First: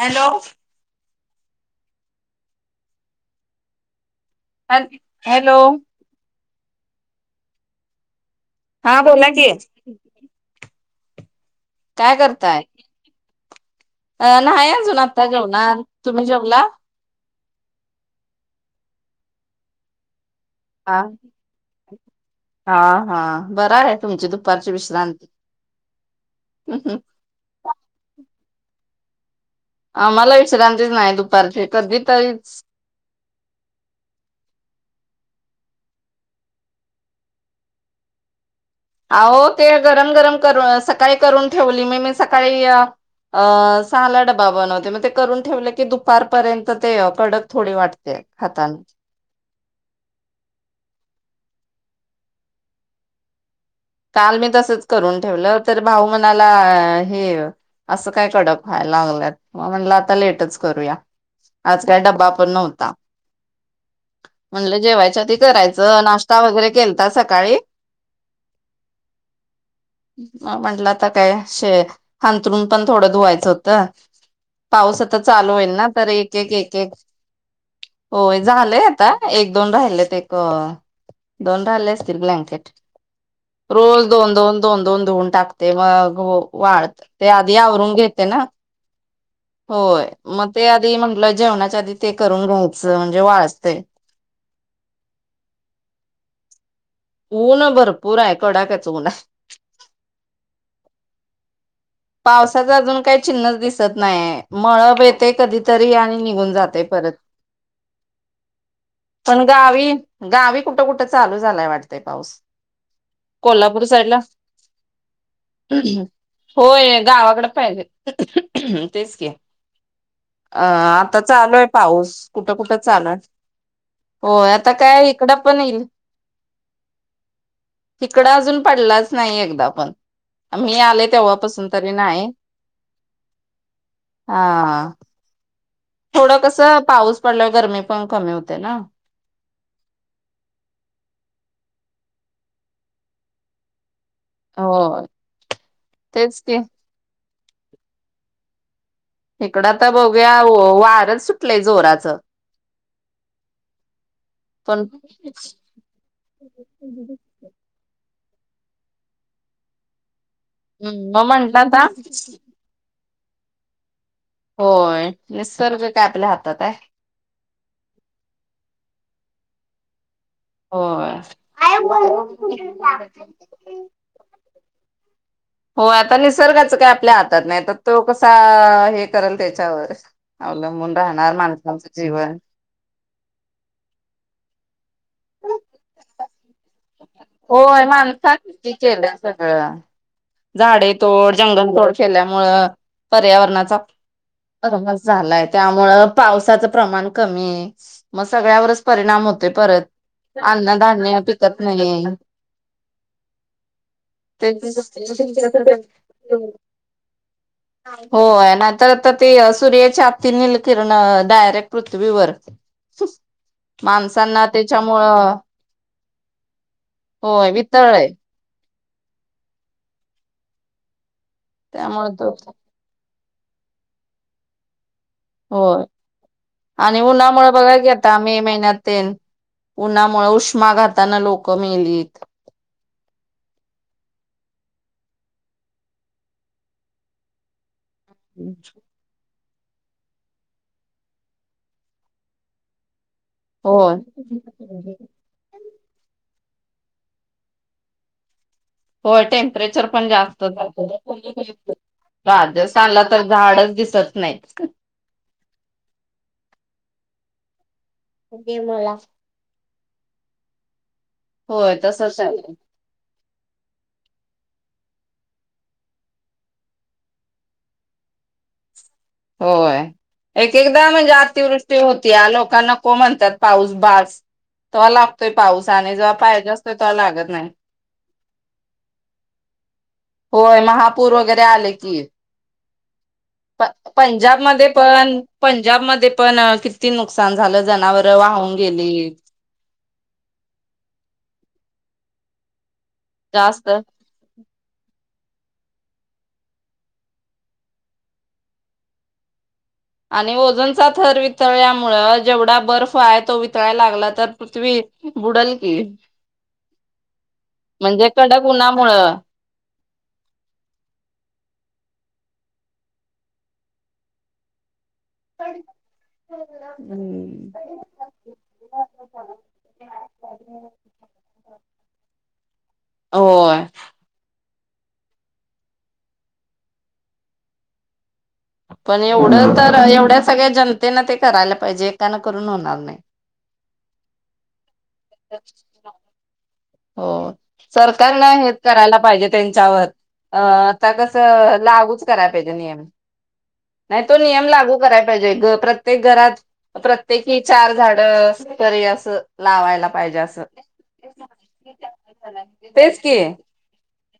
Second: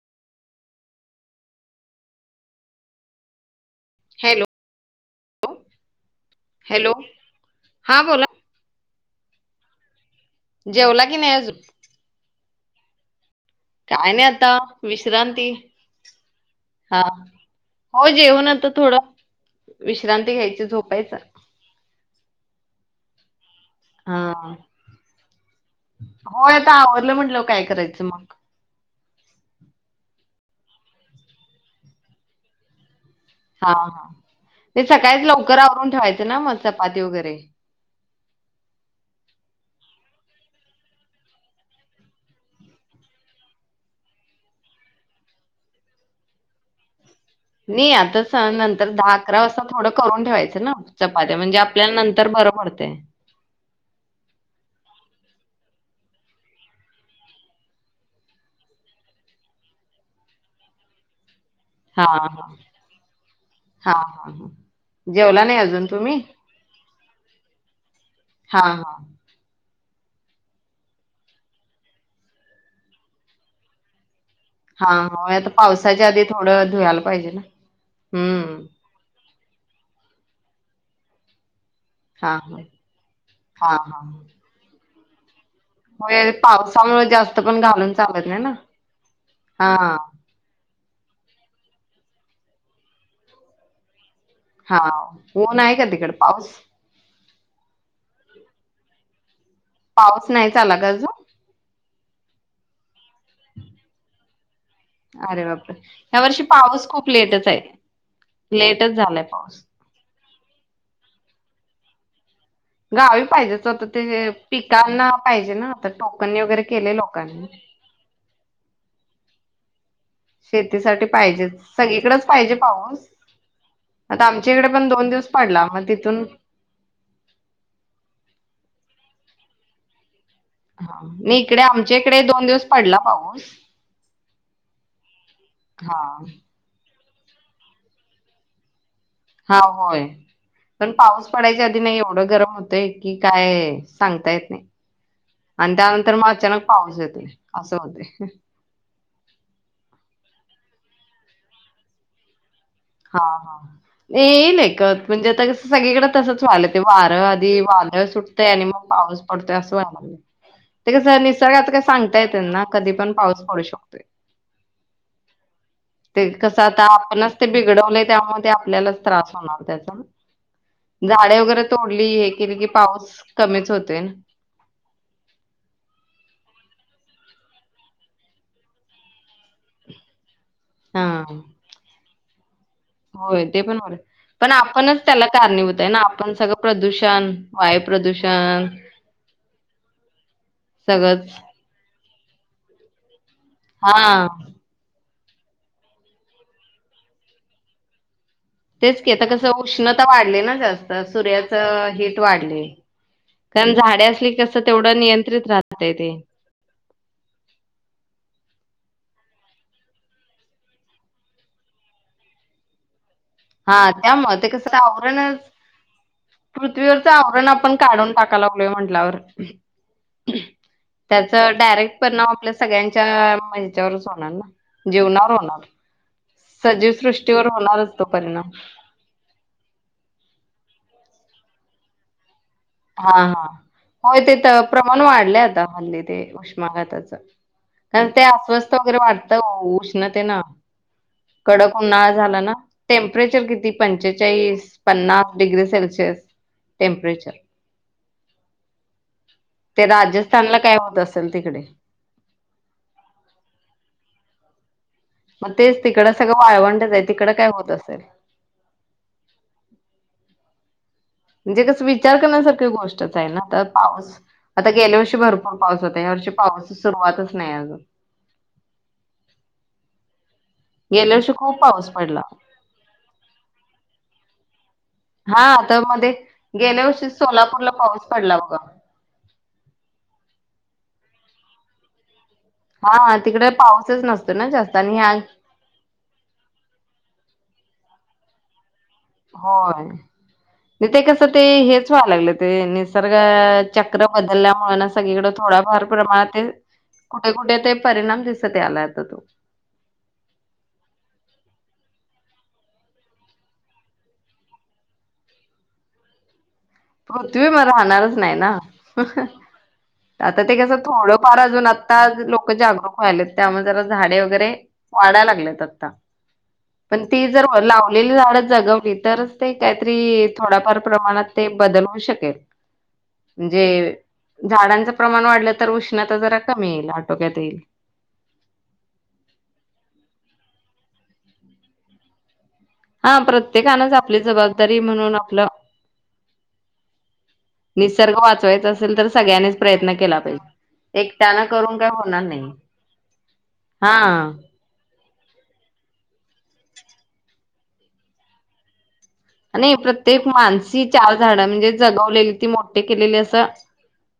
Hello hello ह hello hello हा बोला हा बोला की. जेवला की नाही अजून? काय करताय काय अ आता नाही अजून आता विश्रांती जेवणार तुम्ही जेवला? हा हो जेऊन आता थोडं विश्रांती घ्यायची. हा झोपायचं हा हा बर आहे. हा तुमची दुपारची विश्रांती. म्हटल्यावर काय करायचं मग. आम्हाला विश्रांतीच नाही दुपारची कधी तरीच. हा हा ते सकाळीच लवकर आवरून ठेवायचं ना मग चपाती वगैरे. अहो ते गरम गरम कर सकाळी करून ठेवली मी मी सकाळी या. अ सहाला डबा बनवते मग ते करून ठेवले की दुपारपर्यंत ते कडक थोडी नाही वाटते आताच सांग खाताना नंतर दहा अकरा वाजता थोडं करून ठेवायचं ना चपात्या म्हणजे आपल्याला नंतर बरं पडतेय. काल मी तसच करून ठेवलं तर भाऊ मनाला हे असं काय कडप व्हायला लागलंत मग म्हटलं आता लेटच करूया. आज काय हा हा डब्बा पण नव्हता. हा हा हा म्हणलं जेवायच्या आधी जेवला नाही अजून करायचं तुम्ही नाश्ता वगैरे केलता सकाळी. हा हा म्हटलं आता काये शे अंथरून पण थोडं धुवायचं होतं. हा पाऊस आता होय चालु होईल ना पावसाच्या तर आधी एक एक थोडं एक एक धुवायला पाहिजे ना होय हम्म झालंय आता. एक दोन राहिलेत एक दोन राहिले असतील हा हा ब्लँकेट. हा हा रोज दोन दोन दोन दोन धुन टकतो. ते मग होय वाढत पावसामुळे ते जास्त आधी पण घालून आवरून घेते चालत ना नाही हा होय. मग ते आधी म्हंटलं जेवणाच्या आधी ते करून घ्यायचं म्हणजे वाळते. हा ऊन आहे का तिकड पाऊस? ऊन भरपुर आहे कडाक्याच ऊन आहे पाऊस नाही झाला अजुन? पावसाचं अजुन काही चिन्हच दिसत नाहीय मळब येते कधीतरी आणि निघुन जाते परत. कसय. लेटच झालाय पण पाऊस. गावी गावी कुठं कुठं चालु झालाय वाटतय पाऊस. गावी पाहिजेच ओ कोल्हापूर आता ते साईडला पिकांना पाहिजे नाता टोकन वगैरे केले होय लोकांन. गावाकडे पाहिजे तेच की. अं शेतीसाठी आता पाहिजे चालुय पाऊस सगळीकडेच कुठं पाहिजे कुठं पाऊस चालु हो आमच्या इकडे आता पण काय दोन दिवस इकडं पण पडला येईल. मग तिथून हिकडं अजुन पडलाच नाही एकदा पण. मी हा आले नयी इकडे तेव्हापासून तरी आमच्या इकडे नाही. दोन दिवस पडला पाऊस. हा हा हा- हा थोडं कस पाऊस पडल्यावर गरमी पण कमी होते ना. हा होय पण पाऊस पडायच्या आधी नाही एवढं गरम होतंय की काय. सांगता येत नाही होय. आणि त्यानंतर मग तेच की अचानक पाऊस येतो असं होते. इकडं आता बघुया वारच सुटलंय जोराचं. हा हा नाही पण घरच आता सगळीकडे तसच वालं ते वारं हम्म वादळ सुटते आणि मग पाऊस पडत असं व मला. ते का मग निसर्ग म्हंटलं आता काय सांगताय त्यांना कधी पण पाऊस पडु शकतोय. होय निसर्ग काय ते आपल्या कसं हातात आहे. आता आपणच ते बिघडवले त्यामुळे ते आपल्यालाच त्रास होणार त्याचा. होय. झाडे वगैरे तोडली हे केली की पाऊस कमीच होते. हो आता निसर्गाच काय आपल्या हातात नाही तर तो कसा हे करल त्याच्यावर. अवलंबुन राहणार हा. माणसांचं जीवन. होय ते पण पण आपणच त्याला कारणीभूत आहे ना आपण सगळं प्रदूषण वायू होय माणसात प्रदूषण केलं सगळं. झाडे सगळंच तोड जंगल तोड केल्यामु पर्यावरणा हा. मज झालाय त्यामुळ पावसाचं प्रमाण कमी आहे. मग सगळ्यावरच तेच की आता परिणाम होते कसं परत अन्न धान्य पिकत नाही हिट वाढले. कारण झाडे असली ते कस तेवढं नियंत्रित राहतय ते होय नाहींतर आता ते सूर्याच्यापती निलकिरण डायरेक्ट पृथ्वीवर हा त्यामुळे माणसांना ते कसं त्याच्यामुळं आवरणच पृथ्वीवरच आवरण होय आपण वितळय काढून टाका लागलोय म्हंटल्यावर त्याचा डायरेक्ट त्यामुळे परिणाम तो आपल्या सगळ्यांच्या मच्यावरच होणार ना जीवनावर होणार. होय सजीव आणि सृष्टीवर उन्हामुळे बघा की होणारच तो आता मे परिणाम महिन्यात. उन्हामुळे उष्मा घाताना लोकं मिेलीत. हा हा होय ते तर प्रमाण वाढले आता हल्ली ते उष्माघाताचं कारण ते अस्वस्थ वगैरे वाढत. आता उष्णते ना कडक उना झाला ना. टेम्परेचर किती होय पंचेचाळीस पन्नास डिग्री सेल्शिअस टेम्परेचर. हो ते टेम्परेचर पण जास्त. राजस्थानला काय होत असेल तिकडे राजस्थानला तर झाडच दिसत नाहीत. मग तेच तिकडं सगळं वाळवंटच आहे तिकडं काय होत असेल गे मला. म्हणजे होय कस विचार तसच आहे करण्यासारख्या गोष्ट. पाऊस आता गेल्या वर्षी भरपूर पाऊस होता या वर्षी पाऊसा सुरुवातच नाही अजून. होय एक एकदा म्हणजे गेल्या वर्षी खूप अतिवृष्टी पाऊस होती पडला लोकांना. को म्हणतात पाऊस बास त म्हाला हा तर मध्ये गेल्या वर्षी नाही. सोलापूरला पाऊस पडला बघा. होय महापूर वगैरे आले की हा तिकडे पाऊसच नसतो ना जास्त आणि ह पंजाबमध्येध्ये पण किती नुकसान झालं जनावर वाहून गेली. होय नाही ते कस ते हेच व्हाय लागलं ते निसर्ग जास्त चक्र बदलल्यामुळे सगळीकड थोडाफार प्रमाणात कुठे कुठे ते परिणाम दिसत ते आलाता तो आणि ओजनचा थर वितळल्यामुळं जेवढा बर्फ आहे तो वितळायला लागला तर. पृथ्वी बुडाल की पृथ्वीही मला म्हणजे राहणारच नाही कडक ना उन्हामुळं आता ते कसं थोडंफार अजून आत्ता लोक जागरूक व्हायलेत त्यामुळे जरा झाड वगैरे वाढाय लागलेत अत्ता पण ती जर लावलेली झाडं जगवली तरच ते काहीतरी थोडाफार प्रमाणात ते बदलवू शकेल म्हणजे होय झाडांचं प्रमाण वाढलं तर उष्णता जरा कमी येईल आटोक्यात येईल. पण एवढं तर एवढ्या सगळ्या जनतेन ते करायला पाहिजे एकानां करून होणार नाही. हा प्रत्येकानच आपली जबाबदारी म्हणून आपलं हो. निसर्ग सरकारन हेच वाचवायचा करायला असेल तर पाहिजे सगळ्यांनीच त्यांच्यावर प्रयत्न केला अ ता पाहिजे एकट्यानं कसं करून काय लागूच होणार करायला नाही. पाहिजे नियम. [inaudible] नाय तो हा नियम लागू कराय पाहिजे ग प्रत्येक घरात प्रत्येकी चार झाड असं आणि लावायला पाहिजे प्रत्येक असं. मानसी चार झाडं म्हणजे जगवलेली ती मोठे तेच केलेली की असं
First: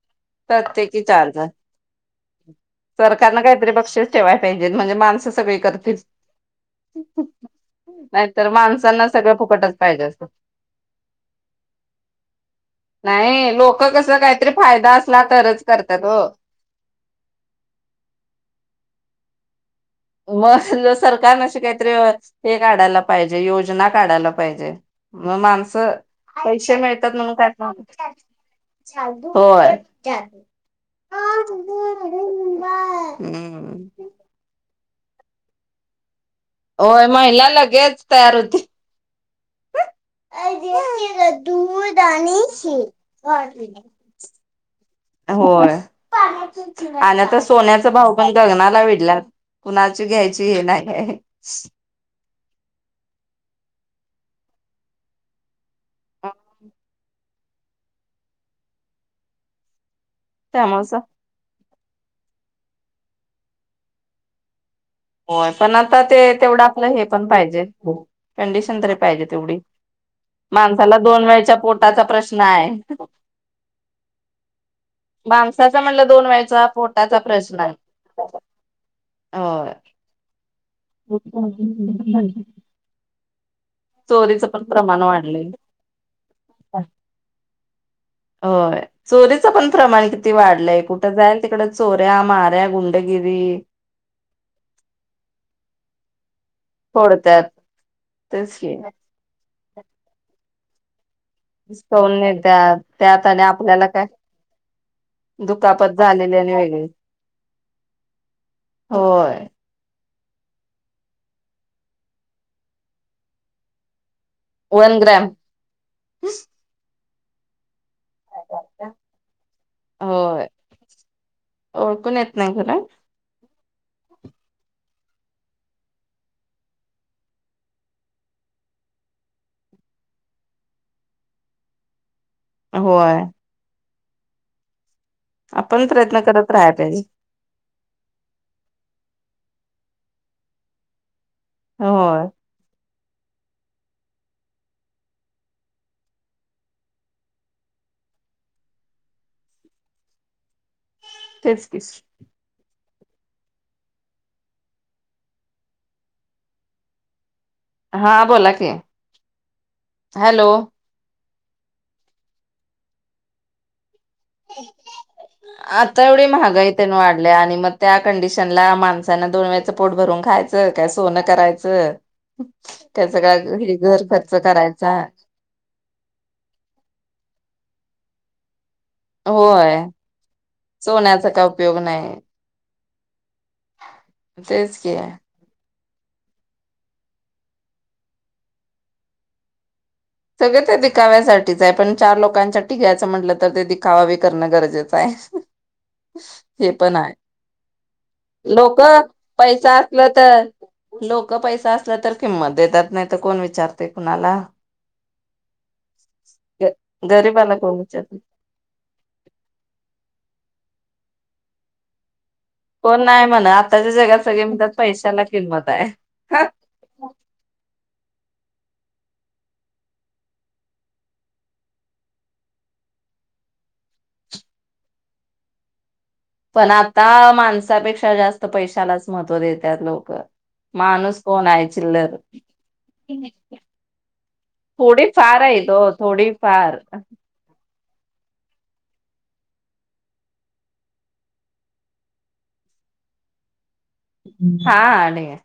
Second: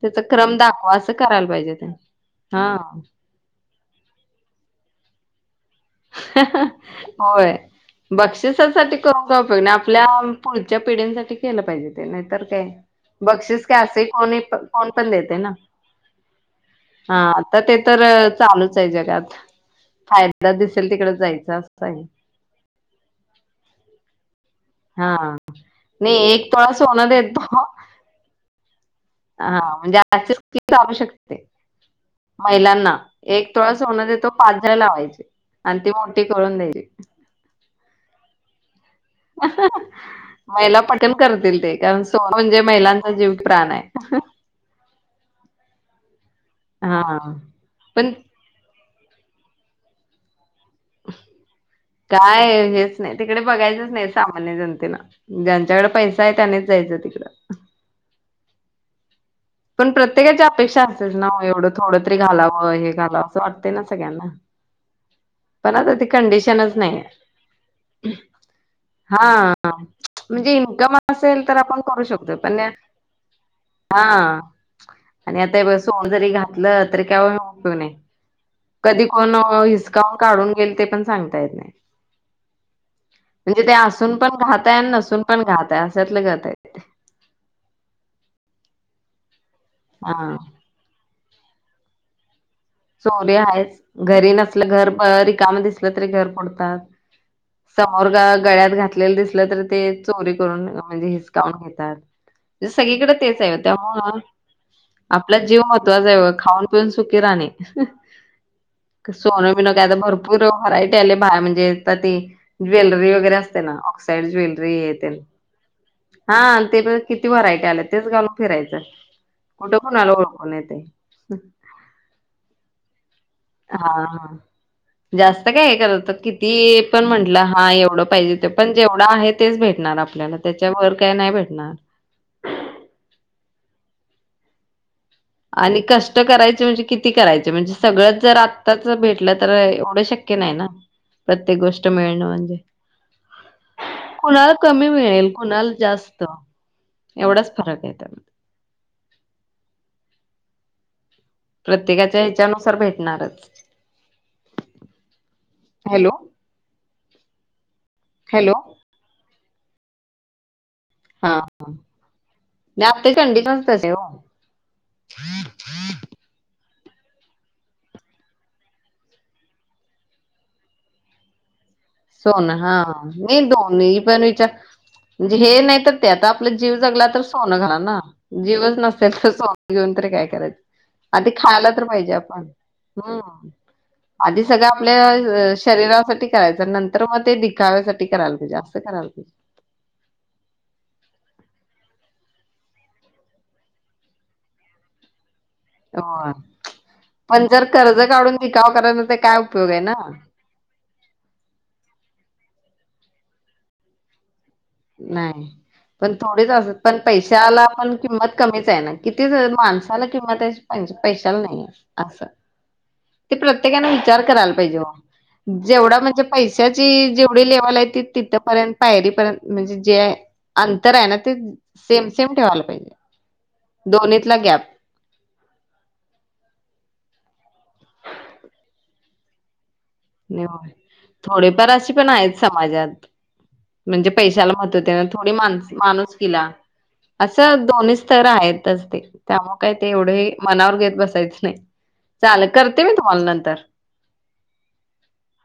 त्याच क्रम दाखवा प्रत्येकी असं करायला पाहिजे हा. सरकारला काहीतरी बक्षीस ठेवाय पाहिजे म्हणजे माणसं सगळी करतील. होय नाहीतर बक्षिसासाठी माणसांना सगळं कर फुकटच पाहिजे आपल्या असतं. पुढच्या पिढीसाठी केलं पाहिजे ते नाहीतर काय नाही बक्षीस लोक काय असे कसं कोणी काहीतरी कोण फायदा पण असला देतय ना? तरच करतात हो. हा आता ते तर चालूच आहे जगात. फायदा दिसेल मग तिकडे सरकारन जायचं अशी काहीतर असं आहे. हे काढायला पाहिजे योजना काढायला पाहिजे. हा मग माणसं नाही एक तोळा पैसे सोनं मिळतात म्हणून देतो काय पण हा होय. म्हणजे अशी स्कीम चालू शकते. महिलांना एक तोळा हम्म. सोन देतो पाच् झाडं लावायचे आणि ते ते कळून दे होय महिला लगेच तयार होती महिला पटन करतील ते दूध कारण सोन आणि म्हणजे महिलांचा जीव की प्राण शीत. आहे. [inaudible] होय हा. आणि आता सोन्याच भाऊ पण गगनाला विडल्यात कुणाची घ्यायची हे नाही काय हेच नाही तिकडे बघायचंच नाही सामान्य जनतेन. ज्यांच्याकड पैसा आहे त्यानीच जायचं तिकडं. पण प्रत्येकाची अपेक्षा त्यामुळेच असेच् ना एवढं थोडं तरी घालावं हे घालावं असं वाटते ना सगळ्यांना? होय पण आता ती ते तेवढं कंडिशनच आपलं नाही हे पण पाहिजे कंडिशन तरी पाहिजे हा तेवढी. म्हणजे इन्कम माणसाला दोन असेल वेळच्या तर आपण पोटाचा करू शकतो प्रश्न पण आहे. हा आणि आता हे ब माणसाचा म्हणलं सोन दोन जरी वेळचा घातलं तरी काय पोटाचा प्रश्न उपयोग आहे नाही. कधी कोण होय हिसकावून काढून घेईल ते पण सांगता येत नाही, म्हणजे ते असून पण चोरीचं घातय प्रमाण नसून पण वाढलंय घातय अशातल गत आहे ते. होय चोरीचं पण प्रमाण किती हा वाढलंय कुठं जाईल तिकड चोऱ्या माऱ्या गु चोरी आहेच घरी नसलं घर ब रिकाम दिसलं तरी घर फोडतात. फोडत्यात समोर ग तेच की गळ्यात घातलेलं दिसलं तर ते चोरी करून म्हणजे हेच हिसकावून घेतात नेत्यात सगळीकडे त्यात तेच आणि आहे ओ आपल्याला काय त्यामुळं आपला जीव दुखापत महत्वाचा आहे बगा झालेली आणि खाऊन वेगळी पिऊन सुखी राहणे होय सोन तुही नका आता भरपूर वरायटी आले बाया म्हणजे ती ज्वेलरी वगैरे असते ना ऑक्साइड ज्वेल री हे वन तेन ग्रॅम हा ते पण किती व्हरायटी आल्या तेच घालू फिरायचं कुठं कोणाला होय ओळखून येतय? ओळखून येत नाही खरं. हा. जास्त काय करत किती पण म्हंटलं हा एवढं पाहिजे ते पण जेवढं आहे तेच भेटणार आपल्याला. त्याच्यावर काय नाही भेटणार. होय. आणि आपण कष्ट प्रयत्न करत करायचे राहाय म्हणजे पाहिजे किती करायचे म्हणजे सगळंच जर आत्ताच भेटलं तर एवढं शक्य नाही ना प्रत्येक गोष्ट मिळणं होय म्हणजे. [unintelligible] कुणाला कमी मिळेल कुणाला जास्त एवढाच फरक आहे त्यात तेच की प्रत्येकाच्या ह्याच्यानुसार भेटणारच. हॅलो. हा बोला हॅलो की हॅलो. हा हा [unintelligible] तशी हो. [unintelligible] आता एवढी महागाईत तेन वाढल्या आणि मग त्या कंडिशनला माणसाांना दोन वेळचं पोट भरून खायचं. तर काय सोनं करायचं. सोन हा काय सगळा नाही दोन घर पण खर्च विचार करायचा म्हणजे हे नाही तर ते आता आपला जीव जगला तर सोनं झाल ना. जीवच नसेल तर सॉफ्ट होय घेऊन तरी काय करायचं सोन्याचा आधी काय खायला उपयोग तर पाहिजे नाही आपण. हम्म आधी सगळं तेच की आपल्या शरीरासाठी करायचं नंतर तर मग ते दिखाव्यासाठी कराल ते जास्त कराल ते. सगळे ते दिखाव्यासाठीच आहे पण चार लोकांसाठी घ्यायचं म्हटलं तर ते दिखावा बी करणं गरजेचं आहे. होय हे पण आहे जर कर्ज काढून दिखावा लोक करायला तर काय उपयोग पैसा आहे ना असलं तर लोक पैसा असल्या तर किंमत देतात नाही तर कोण विचारतय कुणाला. नाही पण थोडीच ग असत पण गरीबाला पैशाला कोण पण विचारते किंमत कमीच आहे ना कितीच माणसाला किंवा त्या पैशाला नाही असं. कोण नाही ते म्हणा प्रत्येकाने आताच्या विचार जगात सगळे करायला म्हणतात पैशाला पाहिजे किंमत आहे. जेवढा म्हणजे पैशात जी जेवढी लेवल आहे ती तिथपर्यंत पायरीपर्यंत म्हणजे जे अंतर आहे ना ते सेम सेम ठेवायला पाहिजे. दोनतला गॅप. पण आता माणसापेक्षा जास्त पैशालाच महत्व देतात लोक माणूस कोण आहे थोडेफार अशी पण चिल्लर आहेत समाजात म्हणजे पैशाला महत्व थोडी फार मा- आहे तो माणूस थोडी कीला फार अस. चल दोन्ही स्तर आहेतच ते त्यामुळे काय ते एवढे मनावर घेत बसायचं नाही. चाले करते मी तुम्हाला नंतर. हा ठीक ये.